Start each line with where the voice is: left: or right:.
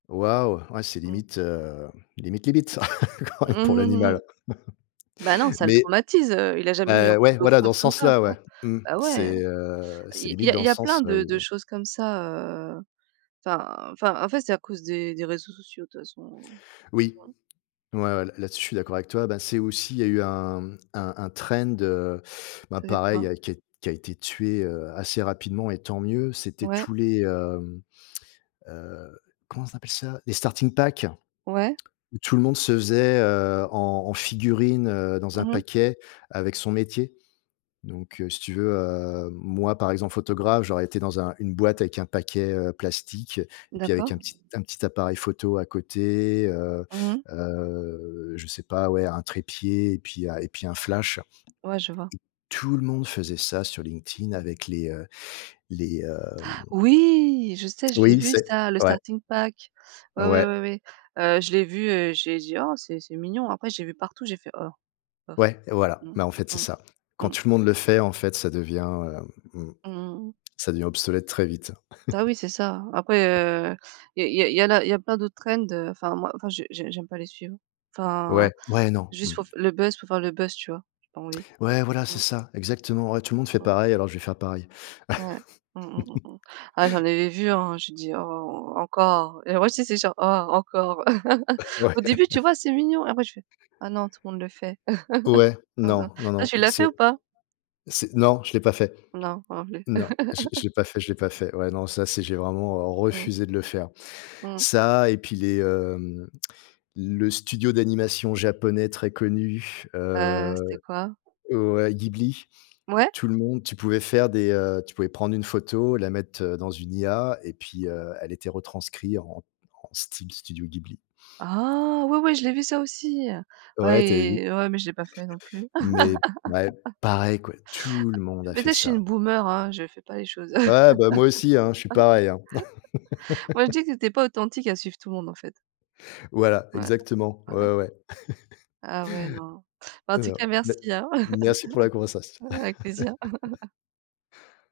left: Waouh, ouais, c'est
right: Mmh.
left: limite, heu, limite, limite pour l'animal,
right: Bah non, ça le
left: mais
right: traumatise, heu, il a jamais eu un
left: heu,
right: coup
left: ouais,
right: d'eau
left: voilà,
right: froide
left: dans ce
right: comme ça,
left: sens-là,
right: tu vois?
left: ouais, mmh,
right: Bah ouais,
left: c'est, heu,
right: il
left: c'est
right: y a il
left: limite
right: y a
left: dans
right: il
left: le
right: y a
left: sens
right: plein de
left: où
right: de choses comme ça, heu, enfin enfin, en fait, c'est à cause des des réseaux sociaux, de toute façon.
left: Oui,
right: Mmh
left: ouais, ouais, là-dessus, je suis d'accord avec toi. Ben, c'est aussi, il y a eu un, mmh, un un trend, heu, bah,
right: C'était
left: pareil, il
right: quoi?
left: a qui a été tué, heu, assez rapidement, et tant mieux. C'était
right: Ouais.
left: tous les, mmh, heu, comment on appelle ça? Les starting pack?
right: Ouais.
left: Où tout le monde se faisait, heu, en en figurine, heu, dans un
right: Mmh mh.
left: paquet avec son métier, donc heu, si tu veux, heu, moi, par exemple, photographe, j'aurais été dans un une boîte avec un paquet, heu, plastique et avec
right: D'accord.
left: un petit un petit appareil photo à côté, heu
right: Mmh mh.
left: heu, je sais pas, ouais, un trépied et puis un et puis un flash. Et
right: Ouais, je vois.
left: tout le monde faisait ça sur LinkedIn avec les, heu, les, hem
right: Oui, je sais, je l'ai
left: oui,
right: vu
left: c'est
right: ça, le
left: ouais.
right: starting pack. Ouais, ouais, ouais,
left: Ouais.
right: ouais, heu, je l'ai vu, et j'ai dit: «Oh, c'est c'est mignon.» Après, j'ai vu partout, j'ai fait: «Oh, bof.»
left: Ouais, et voilà,
right: Mmh.
left: mais en fait, c'est
right: Mmh.
left: ça. Quand
right: Mmh.
left: tout le monde le fait, en fait, ça devient, hem, mmh.
right: Mmh mh mh.
left: Ça devient obsolète très vite.
right: Bah oui, c'est ça. Après, heu, il y a il y a il y en a il y a plein d'autres trends heu, enfin moi je je j'aime pas les suivre. Enfin,
left: Ouais, ouais, non. Mmh.
right: juste pour le buzz pour faire le buzz, tu vois? J'ai pas envie.
left: Ouais, voilà, c'est
right: Mmh.
left: ça, exactement. Ouais, tout le monde fait
right: Mmh.
left: pareil. Alors, je vais faire pareil.
right: Ouais. Mmh, mmh, mmh. Ah, j'en avais vu, hein, j'ai dit: «Oh, encore», et moi, tu sais, j'étais genre: «Ah, encore».
left: Ouais.
right: Au début, tu vois? C'est mignon. Après, je fais: «Ah non! Tout le monde le fait.»
left: Ouais,
right: Mmh, mmh.
left: non, non,
right: Toi,
left: non,
right: tu l'as fait
left: c'est
right: ou pas?
left: c'est non, je l'ai pas fait.
right: Non, moi non plus.
left: Non, je l'ai je l'ai pas fait, je l'ai pas fait. Ouais, non, ça, c'est j'ai vraiment, heu,
right: Mmh.
left: refusé de le faire.
right: Mmh.
left: Ça, et puis les, hem, le studio d'animation japonais très connu,
right: Ah
left: heu,
right: c'était quoi?
left: ouais, Ghibli.
right: Ouais?
left: Tout le monde tu pouvais faire des, heu, tu pouvais prendre une photo, la mettre, heu, dans une IA, et puis, heu, elle était retranscrit en en Steam Studio Ghibli.
right: Ah oui, oui, je l'ai vu ça aussi, heu,
left: Ouais, tu as vu?
right: ouais, ouais, mais je l'ai pas fait non plus.
left: Mais ouais, pareil quoi, tout le monde
right: A
left: a fait
right: peut-être je suis
left: ça.
right: une boomer, hein, je fais pas les choses.
left: Ouais, bah, moi aussi, hein, je suis pareil, hein.
right: Moi, je dis que tu étais pas authentique à suivre tout le monde, en fait.
left: Voilà,
right: Ouais,
left: exactement,
right: ouais, ouais.
left: ouais, ouais.
right: Ah, ouais, non. Bah, en tout
left: Heu,
right: cas,
left: ben,
right: merci, hein.
left: merci pour la conversation.
right: Avec plaisir.